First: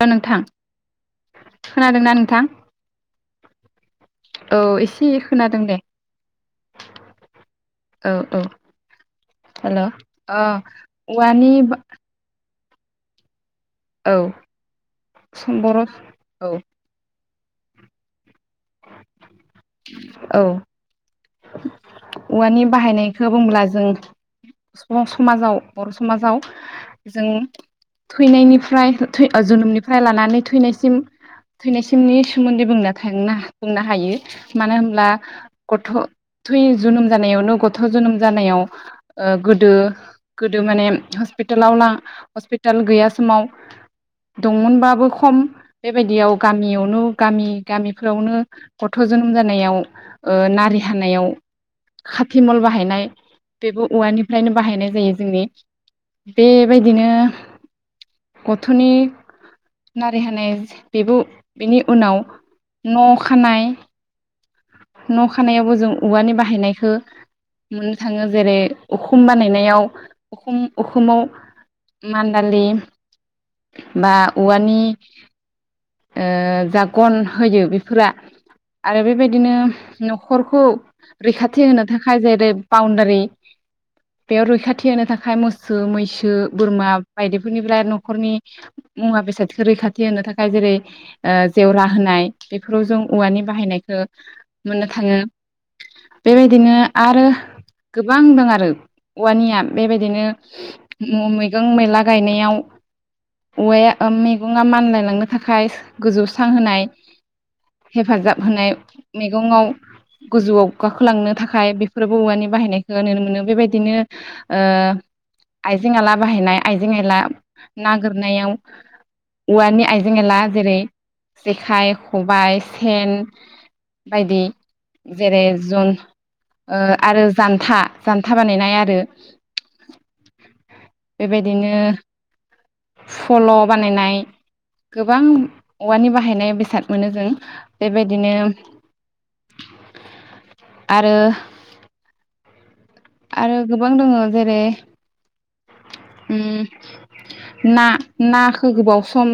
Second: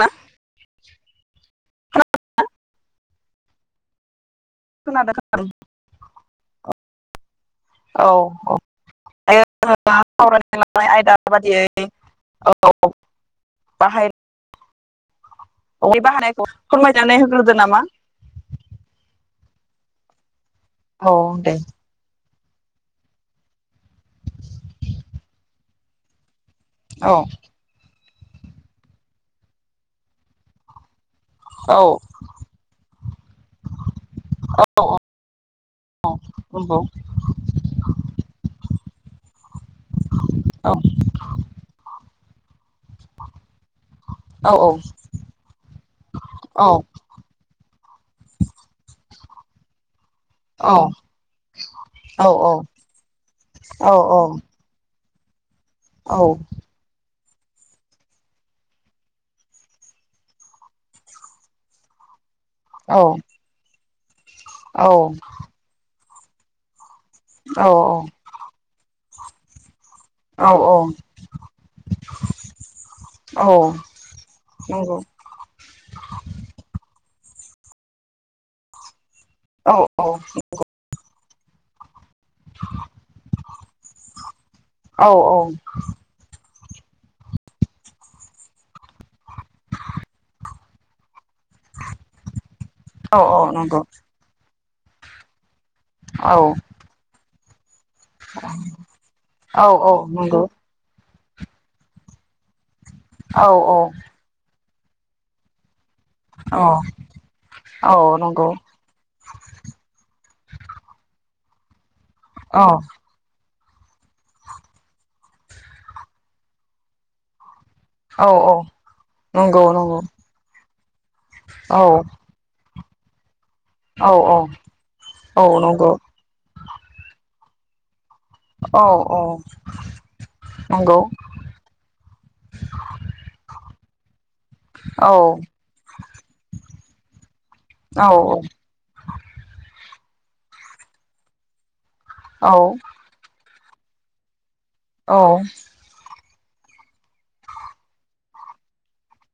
[unintelligible] नोंथां खोनादोंना नोंथां औ एसे खोनादों खादों दे औ औ [unintelligible] हेल' अ लानाय आयदा औवानि बादियै औ औ बाहाय औ बर' [unintelligible] बाहायनायखौ औ फोरमायनानै ग्रोदो नामा? औ औ दे औवानि बाहायनायखौ बुंब्ला जों समाजाव बर' समाजाव औ जों थैनायनिफ्राय थ जोनोमनिफ्राय लानानै थैनायसिम औ थैनायसिमनि सोमोन्दै बुंना थांना बुंनो हायो। मानो औ होनोमब्ला गथ औ थै नंगौ जोनोम जानायावनो गथ जोनोम जानायाव गोदो गोदो औ माने हसपिटेलाव लां [unintelligible] हसपिटाल गैया समाव औ दंमोनबाबो खम बेबायदियाव औ गामियावनो गामि गामिफ्रावनो गथ जोनोम जानायाव ओ औ नारि हानायाव औ खाथिमल बाहायनाय बेबो औ औवानिफ्रायनो बाहायनाय जायो। [unintelligible] बेबायदिनो गथनि नारि हानाय बेबो बेनि उनाव न खानाय न खानायावबो जों औवानि बाहायनायखो मोननो थाङो जेरै उखुम बानायनायाव उखुमाव मानदालि बा औवानि ओ जागन होयो बेफोरा आरो बेबायदि बिदिनो नखरखौ रैखाथि होनो थाखाय थाखाय जेरै बाउन्डारि बेयाव रैखाथि होनो थाखाय मोसौ मैसो बोरमा बायदिफोरनिफ्राय न'खरनि मुवा बेसादखौ रैखाथि होनो थाखाय जेरै ओ जेवरा होनाय बेफोराव जों औ औ औवानि नंगौ बाहायनायखौ मोननो थाङो। औ बेबायदिनो आरो गोबां दं आरो औवानिया औ औ नंगौ बेबायदिनो मैगं मैला गायनायाव औ औवाया [unintelligible] ना मानलायलांनो थाखाय गोजौ स्रां होनाय औ हेफाजाब नंगौ होनाय। मैगङाव गोजौआव गाखोलांनो थाखाय बे बेफोरबो औवानि औ बाहायनायखौ नुनो मोनो बेबायदि ओ बिदिनो आइजें आइला बाहायनाय आइजें -आइला। औ नंगौ औ नाागुरनायाव औ नंगौ औवानि नंगौ आइजें एला जेरै औ जेखाइ खबाय। सेन। औ बायदि औ औ जेरै जन नंगौ ओ आरो। जानथा। जान्था बानायनाय औ आरो औ नंगौ बेबायदिनो फल बानायनाय औ गोबां औवानि बाहायनाय बेसाद मोनो जों औ बेबायदिनो आरो औ। आरो गोबां दोङो जेरै औ। ओम ना नाखौ गोबाव सम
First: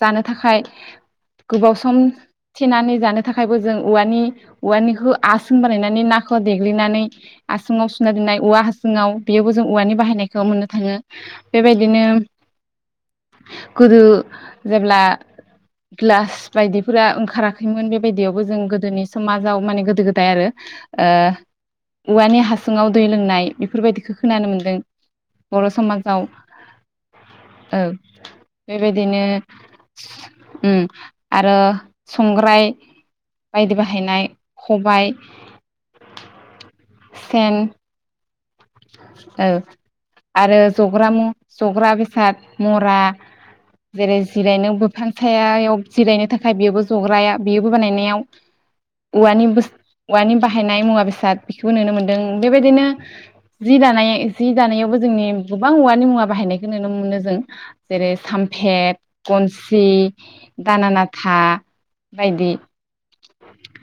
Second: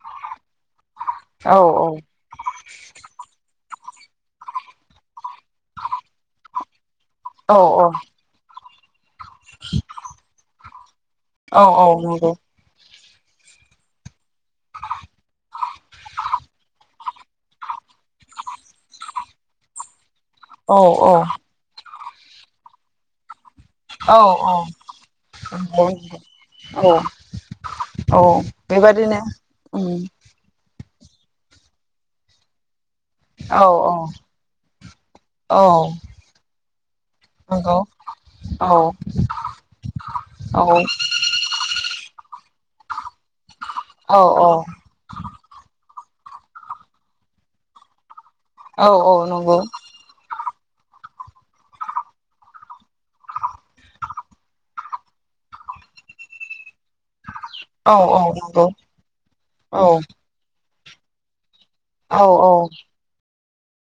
जानो थाखाय। औ गोबाव सम थिनानै जानो थाखायबो जों औवानि औवानिखौ आसोन बानायनानै नाखौ देग्लिनानै औ आसुङावसुना सोना दिनाय औवा हास सिङाव बेयावबो जों औवानि बाहायनायखौ मोनो। थाङो। औ औ बेबायदिनो नंगौ। गोदो जेब्ला गिलास बायदिफोरा ओंखाराखैमोन बेबायदियावबो जों गोदो गोदोनि समाजाव माने गोदो गोद थायो आरो औ ओ औवानि हासुङाव दै लोंनाय। बेफोरबायदिखौ औ खोनानो औ मोन्दों बर नंगौ समाजाव औ औ बेबायदिनो उम ओम आरो संग्राय। औ बायदि औ बाहायनाय खबाय औ सेन नंगौ औ औ आरो जग्रा मु जग्रा बे साद मरा औ जेरै जिरायनोबो फांसायाव जिरायनो थाखाय खाय बियोबो जग्राया बेयोबो बानायनायाव औ औ औवानि नंगौ बोस औवानि बाहेर हायनाय मुवा बेसाद बेखौबो नुनो मोन्दों। बेबायदिनो जि दानाय जि दानायावबो जोंनि गोबां औवानि मुवा बाहायनायखौ नुनो मोनो जों। औ जेरै औ नंगौ सामफेद औ खनसि दानानाथा औ औ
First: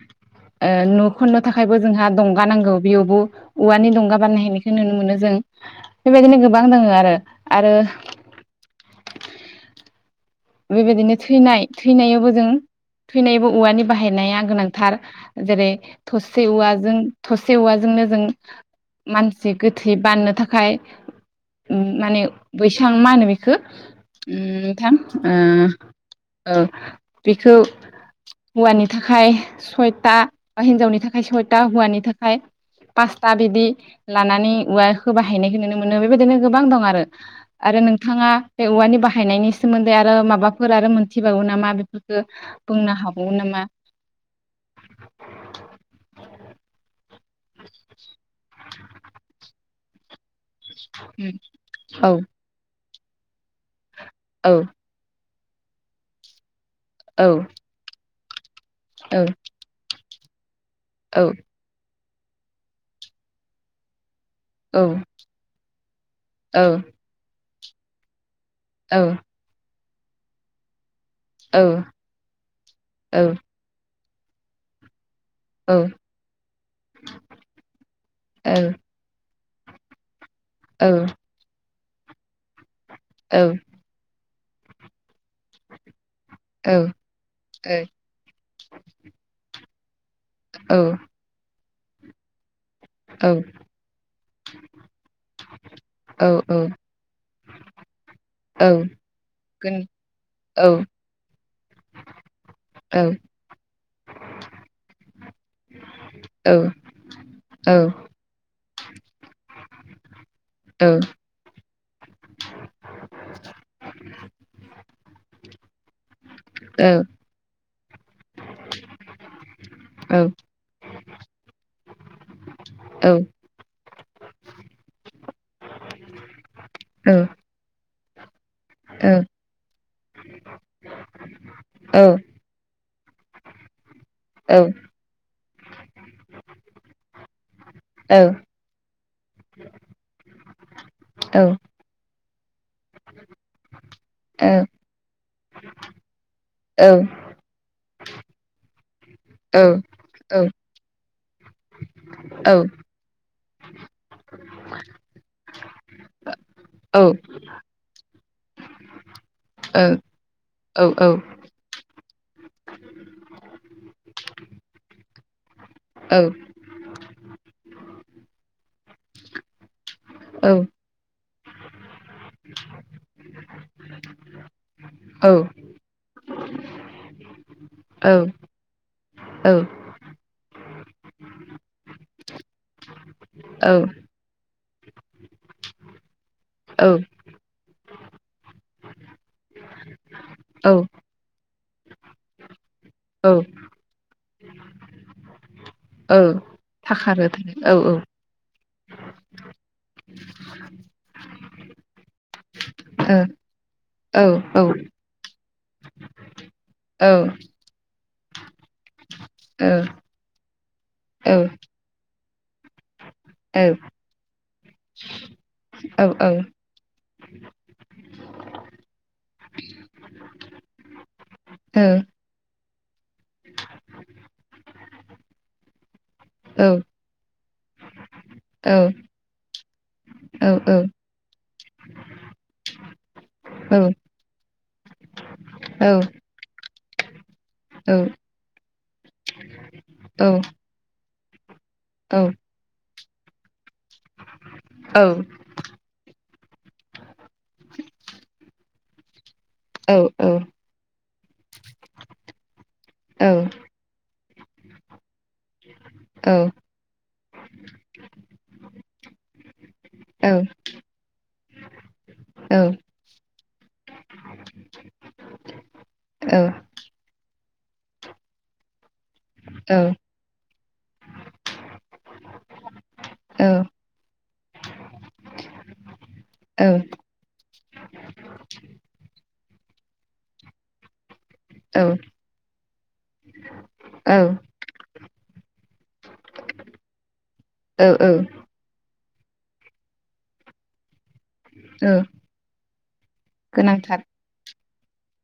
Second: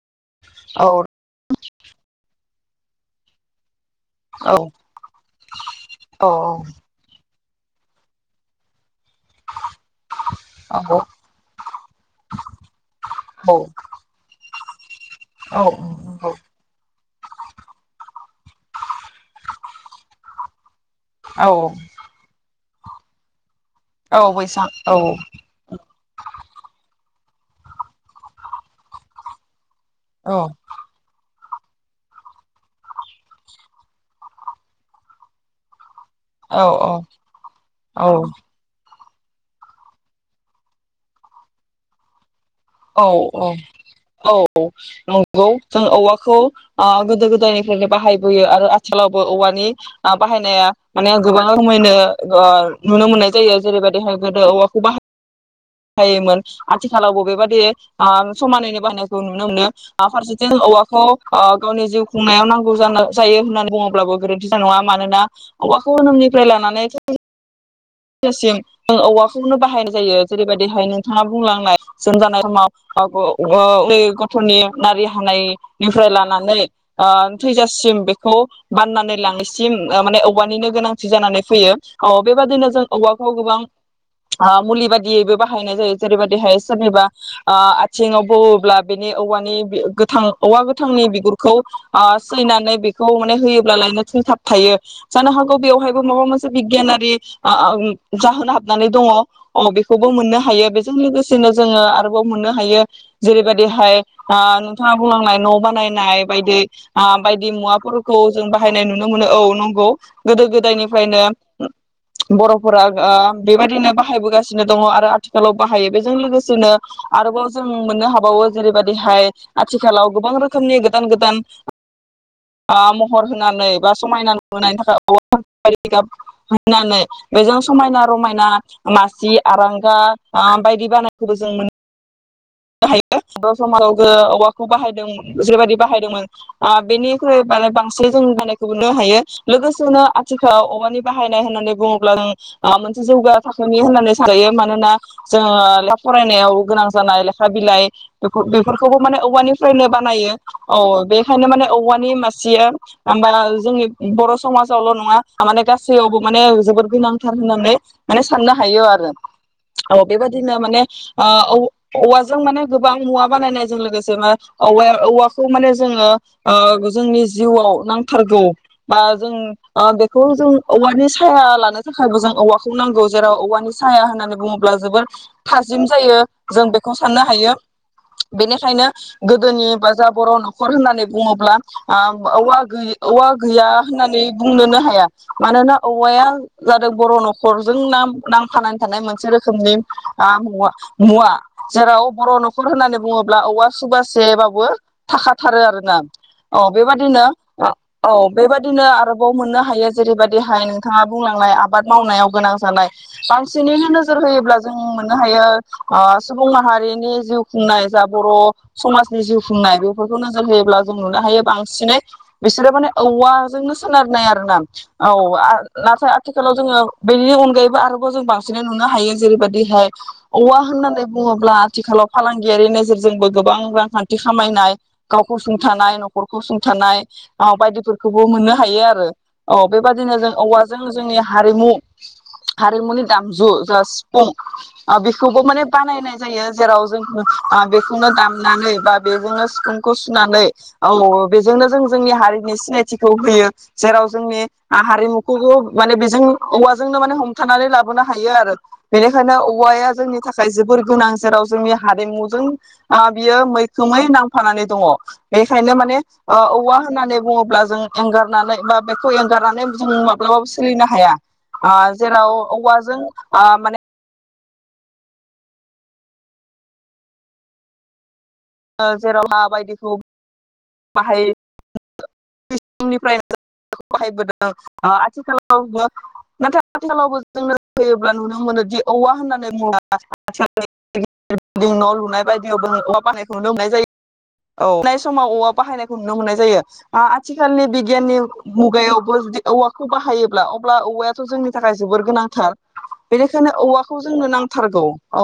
[inaudible] ओ नु खनो थाखा खायबो जोंहा दंगा नांगौ बेयावबो औवानि दं। [unintelligible] खोनानो मोनो जों औ बेबायदिनो गोबां दङ आरो। आरो बेबायदिनो थैनाय थैनायावबो जों थैनायावबो औवानि बाहायनाया गोनां थार जेरै औ नंगौ थसे औवाजों थसे औवाजोंनो जों मानसि गोथै बाननो थाखाय औ ओ माने बैसां मा होनो बेखौ खौ ओम औ बैसां नोंथां औ ओ औ बेखौ हौवानि थाखाय सयथा औ बा हिनजावनि थाखाय सयथ ता हौवानि थाखाय पासता बिदि लानानै औवाखौ बाहायनाय नुनो मो नों बेबायदिनो औ गोबां दं आरो आरो औ नोंथाङा बे औवानि बाहाय फायनायनि सोमोन्दै फ्राय आरो माबाफोर आरो मोनथिबावो नामा बेफोरखौ बुंनो औ हाबावगोन औ नामा औ नंगौ जों औवाखौ ओ गोदो गो दायनिफ्रायनो बाहायबोयो। आरो आथिखालावबो औवानि बाहायनाया माने गोबां रोमैनो औ ओ नुनो मोननाय जायो जेरैबादि दिहाय गोदो औ औवाखौ बाहाय हायोमोन। आथिखालाव औ बबेबा आ समानैनो औ बाहायनायखौ नुनो मोनो। आ फारसेथि औवाखौ औ ओ गावनि जिउ खुंनायाव नांगौ जाना जायो होननानै बुङोब्लाबो गोरोन थि नङा औ मानोना औवाखौ जोनोमनिफ्राय औ लानानै थैजासिम औवाखौनो बाहायनाय जायो जेरैबायदि हायनो मा बुंलांनाय जोनोमजानाय समाव औ [unintelligible] ग'थनि नारि औ हानायनिफ्राय लानानै ओ थैजासिम बेखौ औ बाननानै लांनाय सिम माने औ औवानिनो गोनांथि जानानै फैयो। अ बेबादिनो जों औवाखौ औ गोबां हा मुलि बादि यैबो बाहायनाय जायो जेरैबादिहाय औ सोरनिबा ओ आथिंआव बौओब्ला बेनि औवानि थां औवा औ गोथांनि बिगुरखौ अ सैनानानै बेखौ माने होयोब्लालायनो थै थाबथायो। जानो हा गौ बेवहायबो माबा मोनसे बिगियानारि आ जाहोन हाबनानै दङ ओ बेखौबो मोननो हायो बेजों लोगोसेनो जोङो आरोबाव मोननो हायो जेरैबायदिहाय आ नोंथाङा बुंलांनाय न' बानायनाय बायदि आ बायदि मुवाफोरखौ जों बाहायनाय नुनो मोनो औ। नंगौ गोदो गोदायनिफ्रायनो बर' फोरा ओ बेबायदिनो बाहायबोगासिनो दङ आरो आथिखालाव बाहायो बेजों लोगोसे नो औ आरोबाव जों मोननो हाबावो जेरैबायदिहाय आथिखालाव औ गोबां रोखोमनि गोदान गो दान आ थाखारो औ महर होनानै बा समायना होनायनि थाखाय [unintelligible] बेजों समायना रमायना मासि आरांगा आ बायदि बानायखौबो जों मोनो बाहायो बे समखौ गोऔवाखौ बाहायदोंमोन जैबायदि बाहायदोंमोन आ बेनिख्रुइ माने बांसिन जों बानायखौबोुनो हायो लोगोसेनो आथिखालाव औवानि औ बाहायनाय होननानै बुङोब्ला ब्ला जों आ मोनसे जौगा थाखोनि होननानै सानजायो मानोना जोङो [unintelligible] फरायनाय गोनां जानलाय बिलाइ बेखौ बेफोर खौबो माने औवानिफ्रायनो बानायो औ बे खौ माने औवा नि मासिया [unintelligible] जोंनि बर समाजावल नङा माने गासैयावबो माने जोबोद गोनांथार होननानै माने साननो हायो आरो औ बे बदि माने ओं औ औवा जों मने गोबां मुवा बानायनायजों लोगोसे औवाऔवाखौ माने जोङो ओ जोंनि जिउआव नांथारगौ बा जों ओ बेखौ जों औवानि साया लानो थाखायबो जों औवाखौ नांगौ जेराव औवानि साया होननानै बुङो ब्ला जोबोर थाजिम जायो जों बे खौ साननो हायो बेनिखायनो गोदोनि बा जा बर नखर होननानै बुङोब्ला आ औवा गौ औवा गैया होननानै बुंनोनो हाया मानोना औवाया जादों बर नखरजों नां नांफानानै थानाय मोनसे रोखोमनि आ मुव मुवा जेराव बर नखर होननानै बुङोब्ला औवा सुबासेबाबो थाखाथारो आरो ना औ बेबादिनो ओ औ बेबा दिनो आरोबाव मोननो हायो जेरैबायदिहाय नोंथाङा बुंलांनाय आबाद मावनायाव गोनां जानाय बां सिननै नोजोर होयोब्ला जों मोननो हायो ओ [unintelligible] हारिनि जिउ खुंनाय जा बर' समाजनि जिउ खुंनाय बेफोरखौ नोजोर होयोब्ला जों नुनो हायो बांसिनै बिसोरो माने औवाजोंनो सोनारनाय आरो ना औ नाथाय आथिखालाव जोङो बेनि अनगायैबो आरो जों बांसिनै नुनो हायो। जेरैबायदिहाय औवा होननानै बुङोब्ला आथिखालाव फालांगियारि गेजेरजोंबो गोबां रांखान्थि खामायनाय गावखौ सुंथानाय न' खरखौ सुंथानाय आ बायदिफोर खौबो मोननो हायो आरो औ बेबादिनो जों औवाजों जोंनि हारिमु हारिमुनि दामजु जा सिफुं आ बेखौबो मा बानायनाय जायो। जेराव जोंङो आ बेखौनो दामनानै बा बेजोंनो सिफुंखौ सुनानै औ [unintelligible] जोंनो जों जोंनि हारिनि सिनाय थिखौ होयो। जेराव जोंनि हा-हारिमुखौबो माने बेजों औवाजोंनो माने हमथानानै लाबोनो हायो आरो बेनिखायनो औ वाया जोंनि था खाय जोबोर गोनां जेराव जोंनि हारिमुजों ओ बियो मैखोमै नां फानानै दङ'। बेखायनो माने ओ औवा होननानै बुङोब्ला जों एंगारनानै बा बेखौ एंगारनानै जों माब्लाबाबो सोलिनो हाया। आ जेराव औवाजों आ माने औ ओ जेराव ला बायदिखौ बाहाय [inaudible] बाहायबोदों ओ आथिखालावबो नाथाय आथिखालावबो जोंनो होयोब्ला नुनो मोनोदि औवा होननानै मुवा [unintelligible] [inaudible] न' लुनाय बायदियावबो औवा बाहाय नुनो मोननाय जायो औ नाय समाव औवा बाहायनायखौ नुनो मोननाय जायो आ आथिखालनि औ औ बिगियाननि मुगायाव बो जुदि औवाखौ बाहायोब्ला अब्ला औवा थ' जोंनि थाखाय ओ जोबोर गोनांथार बेनिखायनो औवाखौ गोनांथार जोंनो नां थारगौ औ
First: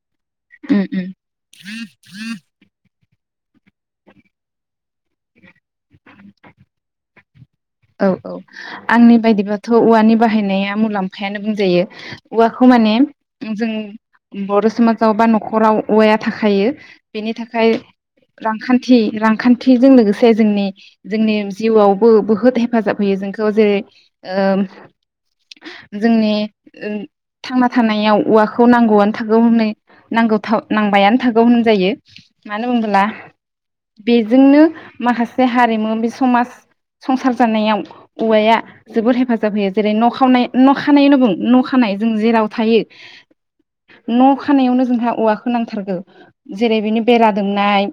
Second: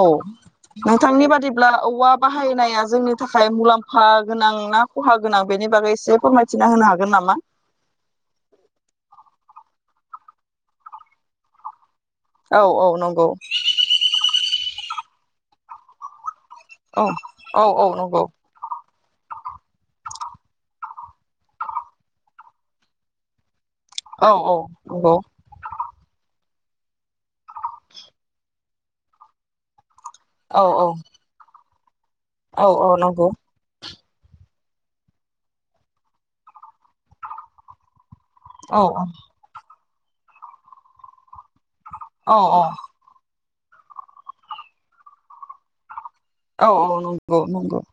उम उम नोंथांनि बादिब्ला औवा बाहायनाया नि थाखाय मुलाम्फा गोनां ना खहा गोनां बेनि बागै एसे फोरमायथिना होनो हागोन नामा? औ औ आंनि बायदिबाथ' औवानि बाहायनाया मुलाम्फायानो बुंजायो औ औवाखौ माने औ नंगौ उम जों बर समाज बा नखराव औवाया था खायो औ बेनि औ थाखाय औ नंगौ रांखान्थि रांखान्थिजों लोगोसे जोंनि जोंनि जिउआवबो बुहुत हे फाजाब होयो जोंखौ जेरै औ औ ओम नंगौ जोंनि ओ थांना थानायाव औवाखौ नांगौआनो थागौ हनै नांगौ थाव औ औ नांबायानो थागौ होन जायो औ मानो औ बुंबोला नंगौ बेजोंनो माखासे हारिमु बे समाज संसार जानायाव औवाया औ जोबद हेफाजाब होयो जेरै न खावनाय न' खानायनो बुं न खा खानाय जों औ जेराव थायो न' खानायावनो जोंहा औवाखौ नांथारगौ औ जेरै औ बेनि बेरा नंगौ नंगौ दुमनाय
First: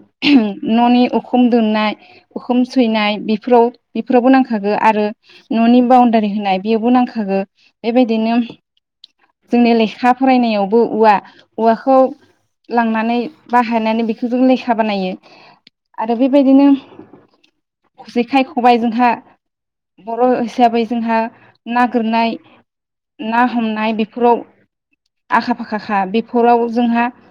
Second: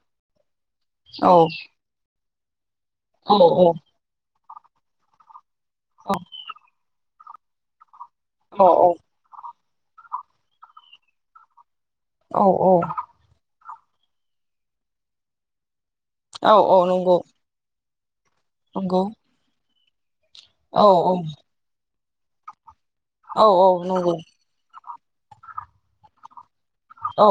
न'नि औ उखुम दुमनाय उखुम सैनाय औ औ बेफोराव खो नांखागो आरो न'नि औ बाउण्डारि होनाय बेयावबो नांखा थागो बेबायदिनो जोंनि लेखा फरायनायावबो औवा औवाख खौ औ लांनानै बाहायनानै बेखौ जों लेखा बानायो आरो औ बेबायदिनो औ नंगौ जेखाय खबबायजों नंगौ हा। बर' हिसाबै औ जोंहा ना गोरनाय ना औ औ हमनाय नंगौ बेफोराव आखा फाखाखा बे नखराव जोंहा औ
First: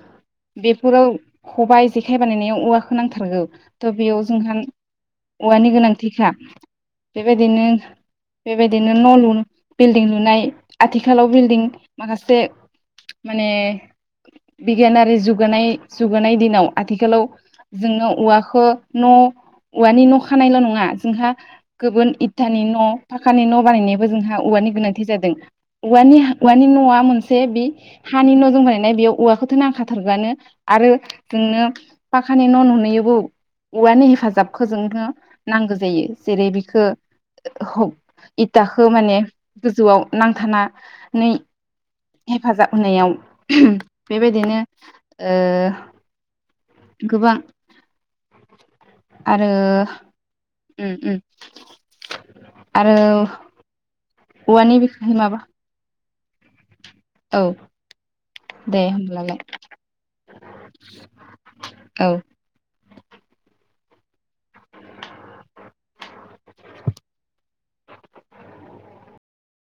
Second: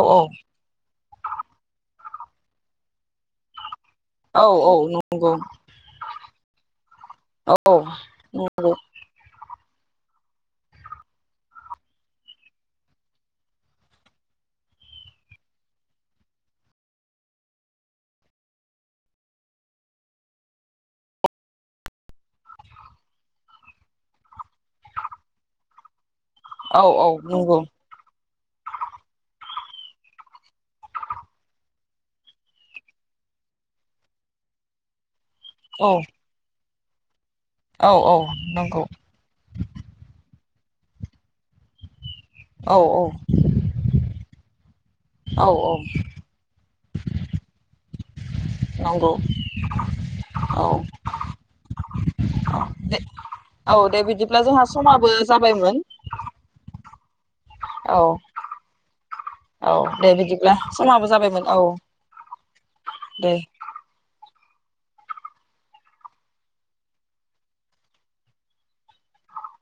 बेफोराव खबाइ जेखाइ बानायनायाव औवाखौ नांथारगौ। थ' बेयाव औ जोंहा औ नंगौ औवानि गोनांथिखा। बेबायदिनो बेबायदिनो न' लु बिल्दिं लुनाय आथिखालाव बिल्दिं माखासे माने बिगियानारि जुगानाय जुगोनाय दिनाव आथिखालाव जोंनो औवाखौ न' औवानि न' खानायल' नङा जोंहा गुबुन इदथानि न' फाखानि न' बानायनायबो जोंहा औवानि गोनांथि जादों औवानि औवानि औ न'आ मोनसे नंगौ बे हानि न'जों बानायनाय बेयाव औवाखौ नांखाथारगौआनो आरो जोंनो पाखानि न लुयोबो औवानि हेफाजाबखौ जोंनो नांगौ जायो। औ बिखौ औ नंगौ औ औ नंगौ इथाखौ माने गोजौआव नां थानानै औ हेफाजाब होनायाव बेबायदि बिदिनो- औ औ ओ गोबां नंगौ आरो औ उम उम आरो औ दे बिदिब्ला जोंहा औवानि समाबो बिखहाय माबा जाबायमोन औ औ दे होमब्लालाय औ दे बिदिब्ला समाबो जाबायमोन औ औ दे।